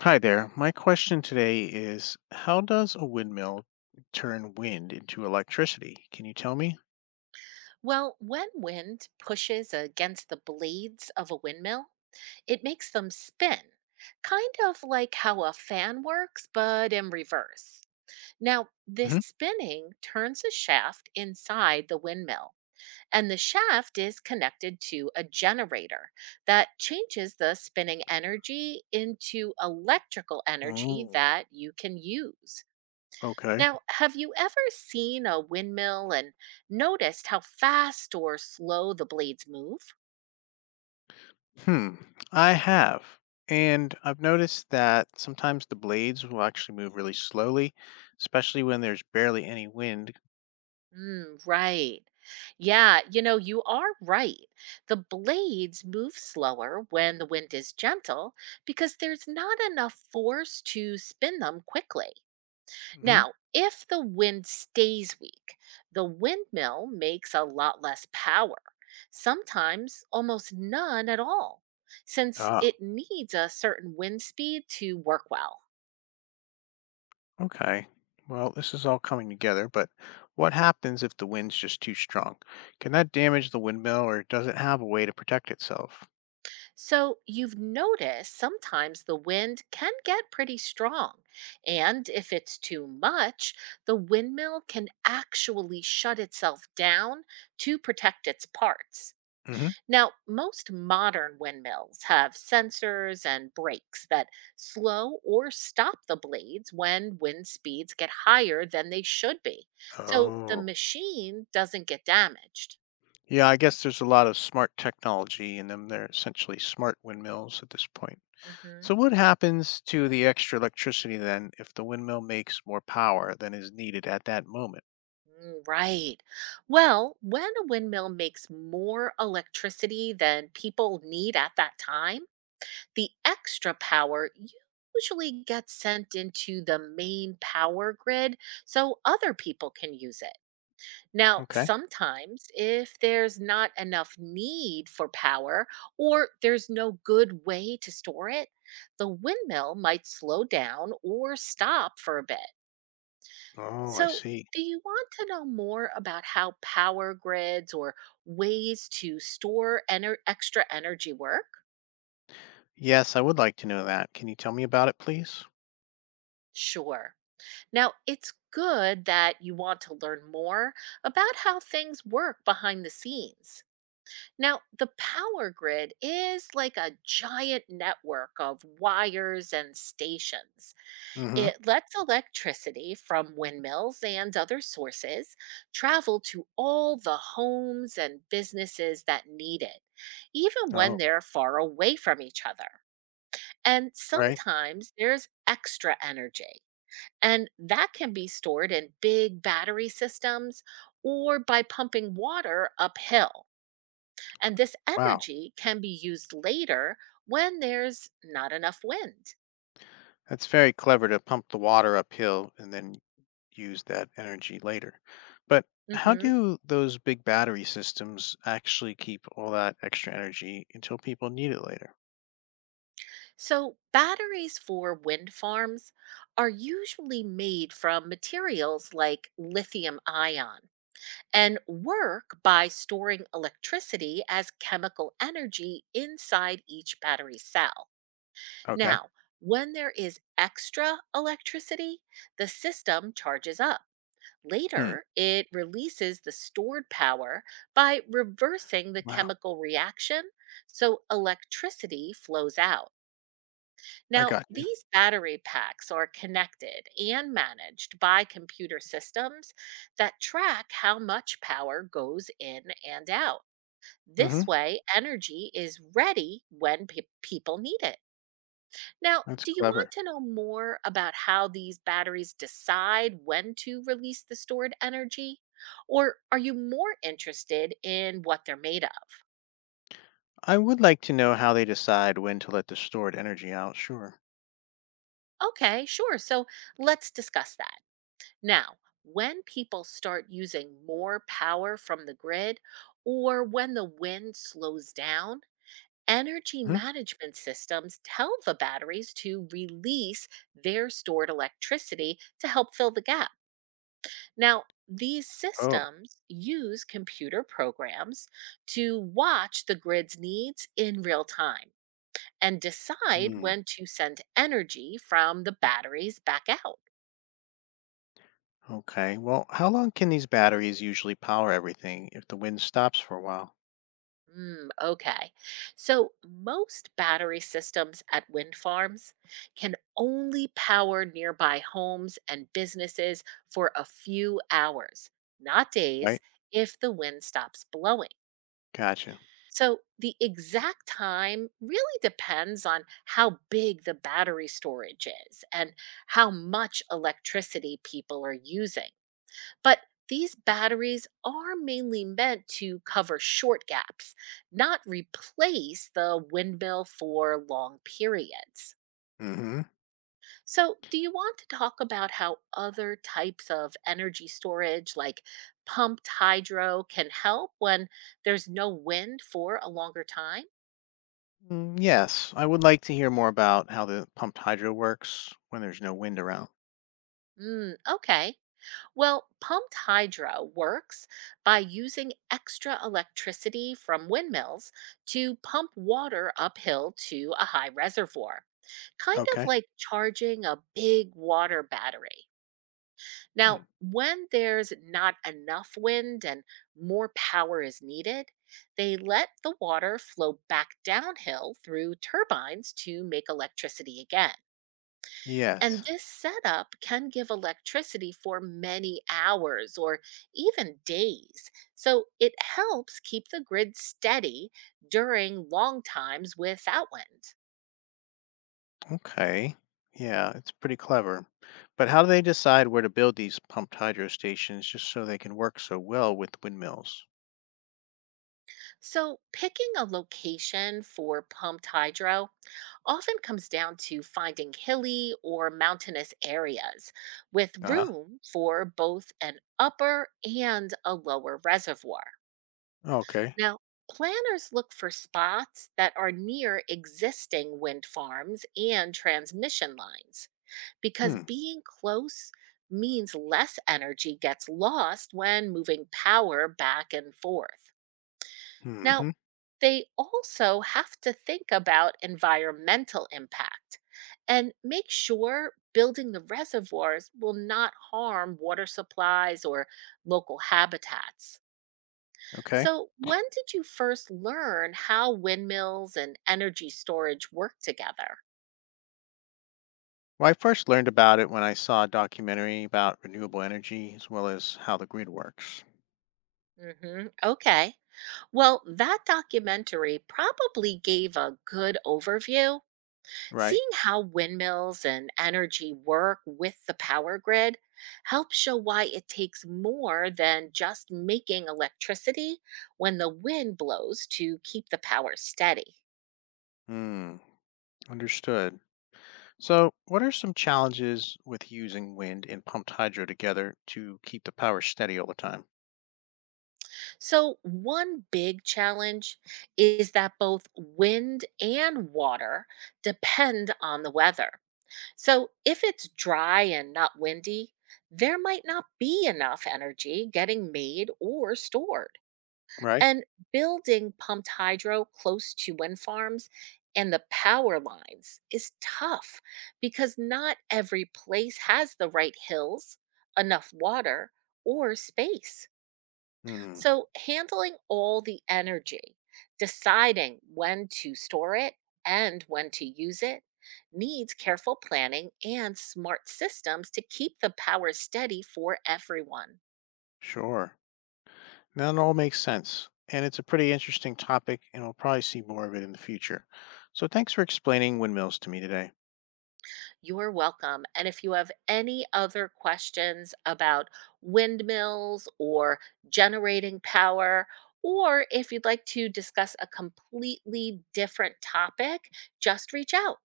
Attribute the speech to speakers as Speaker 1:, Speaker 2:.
Speaker 1: Hi there. My question today is, how does a windmill turn wind into electricity? Can you tell me?
Speaker 2: Well, when wind pushes against the blades of a windmill, it makes them spin, kind of like how a fan works, but in reverse. Now, this
Speaker 1: Hmm.
Speaker 2: spinning turns a shaft inside the windmill, and the shaft is connected to a generator that changes the spinning energy into electrical energy
Speaker 1: Oh,
Speaker 2: that you can use.
Speaker 1: okay.
Speaker 2: Now, have you ever seen a windmill and noticed how fast or slow the blades move?
Speaker 1: Hmm. I have. And I've noticed that sometimes the blades will actually move really slowly, especially when there's barely any wind.
Speaker 2: Mm, right. Yeah, you are right. The blades move slower when the wind is gentle because there's not enough force to spin them quickly.
Speaker 1: Hmm.
Speaker 2: Now, if the wind stays weak, the windmill makes a lot less power, sometimes almost none at all, since
Speaker 1: Ah,
Speaker 2: it needs a certain wind speed to work well.
Speaker 1: okay. Well, this is all coming together, but what happens if the wind's just too strong? Can that damage the windmill or does it have a way to protect itself?
Speaker 2: So you've noticed sometimes the wind can get pretty strong, and if it's too much, the windmill can actually shut itself down to protect its parts.
Speaker 1: Hmm.
Speaker 2: Now, most modern windmills have sensors and brakes that slow or stop the blades when wind speeds get higher than they should be. So the
Speaker 1: Oh.
Speaker 2: machine doesn't get damaged.
Speaker 1: Yeah, I guess there's a lot of smart technology in them. They're essentially smart windmills at this point.
Speaker 2: Hmm.
Speaker 1: So, what happens to the extra electricity then if the windmill makes more power than is needed at that moment?
Speaker 2: Mm, right. Well, when a windmill makes more electricity than people need at that time, the extra power usually gets sent into the main power grid so other people can use it. Now,
Speaker 1: Okay.
Speaker 2: sometimes if there's not enough need for power or there's no good way to store it, the windmill might slow down or stop for a bit.
Speaker 1: Oh, I
Speaker 2: So,
Speaker 1: see.
Speaker 2: do you want to know more about how power grids or ways to store extra energy work?
Speaker 1: Yes, I would like to know that. Can you tell me about it, please?
Speaker 2: Sure. Now, it's good that you want to learn more about how things work behind the scenes. Now, the power grid is like a giant network of wires and stations.
Speaker 1: Mm hmm.
Speaker 2: It lets electricity from windmills and other sources travel to all the homes and businesses that need it, even when
Speaker 1: Oh,
Speaker 2: they're far away from each other. And
Speaker 1: right.
Speaker 2: sometimes there's extra energy, and that can be stored in big battery systems or by pumping water uphill. And this
Speaker 1: Wow.
Speaker 2: energy can be used later when there's not enough wind.
Speaker 1: That's very clever to pump the water uphill and then use that energy later. But how
Speaker 2: Mhm.
Speaker 1: do those big battery systems actually keep all that extra energy until people need it later?
Speaker 2: So, batteries for wind farms are usually made from materials like lithium ion and work by storing electricity as chemical energy inside each battery cell.
Speaker 1: Okay.
Speaker 2: Now, when there is extra electricity, the system charges up.
Speaker 1: Hmm.
Speaker 2: Later, it releases the stored power by reversing the
Speaker 1: Wow.
Speaker 2: chemical reaction, so electricity flows out.
Speaker 1: I
Speaker 2: Now,
Speaker 1: got you.
Speaker 2: these battery packs are connected and managed by computer systems that track how much power goes in and out.
Speaker 1: Mm-hmm.
Speaker 2: This way, energy is ready when people need it. Now,
Speaker 1: That's
Speaker 2: do you want
Speaker 1: clever.
Speaker 2: to know more about how these batteries decide when to release the stored energy? Or are you more interested in what they're made of?
Speaker 1: I would like to know how they decide when to let the stored energy out. Sure.
Speaker 2: Okay, sure. So let's discuss that. Now, when people start using more power from the grid or when the wind slows down, energy
Speaker 1: Hmm.
Speaker 2: management systems tell the batteries to release their stored electricity to help fill the gap. Now, these
Speaker 1: Oh.
Speaker 2: systems use computer programs to watch the grid's needs in real time and decide
Speaker 1: Hmm.
Speaker 2: when to send energy from the batteries back out.
Speaker 1: Okay. Well, how long can these batteries usually power everything if the wind stops for a while?
Speaker 2: Mm, okay. So, most battery systems at wind farms can only power nearby homes and businesses for a few hours, not days,
Speaker 1: Right.
Speaker 2: if the wind stops blowing.
Speaker 1: Gotcha.
Speaker 2: So the exact time really depends on how big the battery storage is and how much electricity people are using. But these batteries are mainly meant to cover short gaps, not replace the windmill for long periods.
Speaker 1: Mm-hmm.
Speaker 2: So, do you want to talk about how other types of energy storage, like pumped hydro, can help when there's no wind for a longer time?
Speaker 1: Mm, yes, I would like to hear more about how the pumped hydro works when there's no wind around.
Speaker 2: Mm, okay. Well, pumped hydro works by using extra electricity from windmills to pump water uphill to a high reservoir, kind of
Speaker 1: Okay.
Speaker 2: like charging a big water battery. Now,
Speaker 1: Mm.
Speaker 2: when there's not enough wind and more power is needed, they let the water flow back downhill through turbines to make electricity again. And
Speaker 1: Yes.
Speaker 2: this setup can give electricity for many hours or even days. So it helps keep the grid steady during long times without wind.
Speaker 1: Okay. Yeah, it's pretty clever. But how do they decide where to build these pumped hydro stations just so they can work so well with windmills?
Speaker 2: So picking a location for pumped hydro often comes down to finding hilly or mountainous areas with
Speaker 1: Uh huh.
Speaker 2: room for both an upper and a lower reservoir.
Speaker 1: Okay.
Speaker 2: Now, planners look for spots that are near existing wind farms and transmission lines because
Speaker 1: Hmm.
Speaker 2: being close means less energy gets lost when moving power back and forth. Now,
Speaker 1: Hmm.
Speaker 2: they also have to think about environmental impact and make sure building the reservoirs will not harm water supplies or local habitats.
Speaker 1: Okay.
Speaker 2: So, when did you first learn how windmills and energy storage work together?
Speaker 1: Well, I first learned about it when I saw a documentary about renewable energy as well as how the grid works.
Speaker 2: Hmm. Okay. Well, that documentary probably gave a good overview.
Speaker 1: Right.
Speaker 2: Seeing how windmills and energy work with the power grid helps show why it takes more than just making electricity when the wind blows to keep the power steady.
Speaker 1: Hmm. Understood. So, what are some challenges with using wind and pumped hydro together to keep the power steady all the time?
Speaker 2: So, one big challenge is that both wind and water depend on the weather. So, if it's dry and not windy, there might not be enough energy getting made or stored.
Speaker 1: Right?
Speaker 2: And building pumped hydro close to wind farms and the power lines is tough because not every place has the right hills, enough water, or space.
Speaker 1: Hmm,
Speaker 2: So, handling all the energy, deciding when to store it and when to use it, needs careful planning and smart systems to keep the power steady for everyone.
Speaker 1: sure. That all makes sense. And it's a pretty interesting topic, and we'll probably see more of it in the future. So, thanks for explaining windmills to me today.
Speaker 2: You're welcome. And if you have any other questions about windmills or generating power, or if you'd like to discuss a completely different topic, just reach out.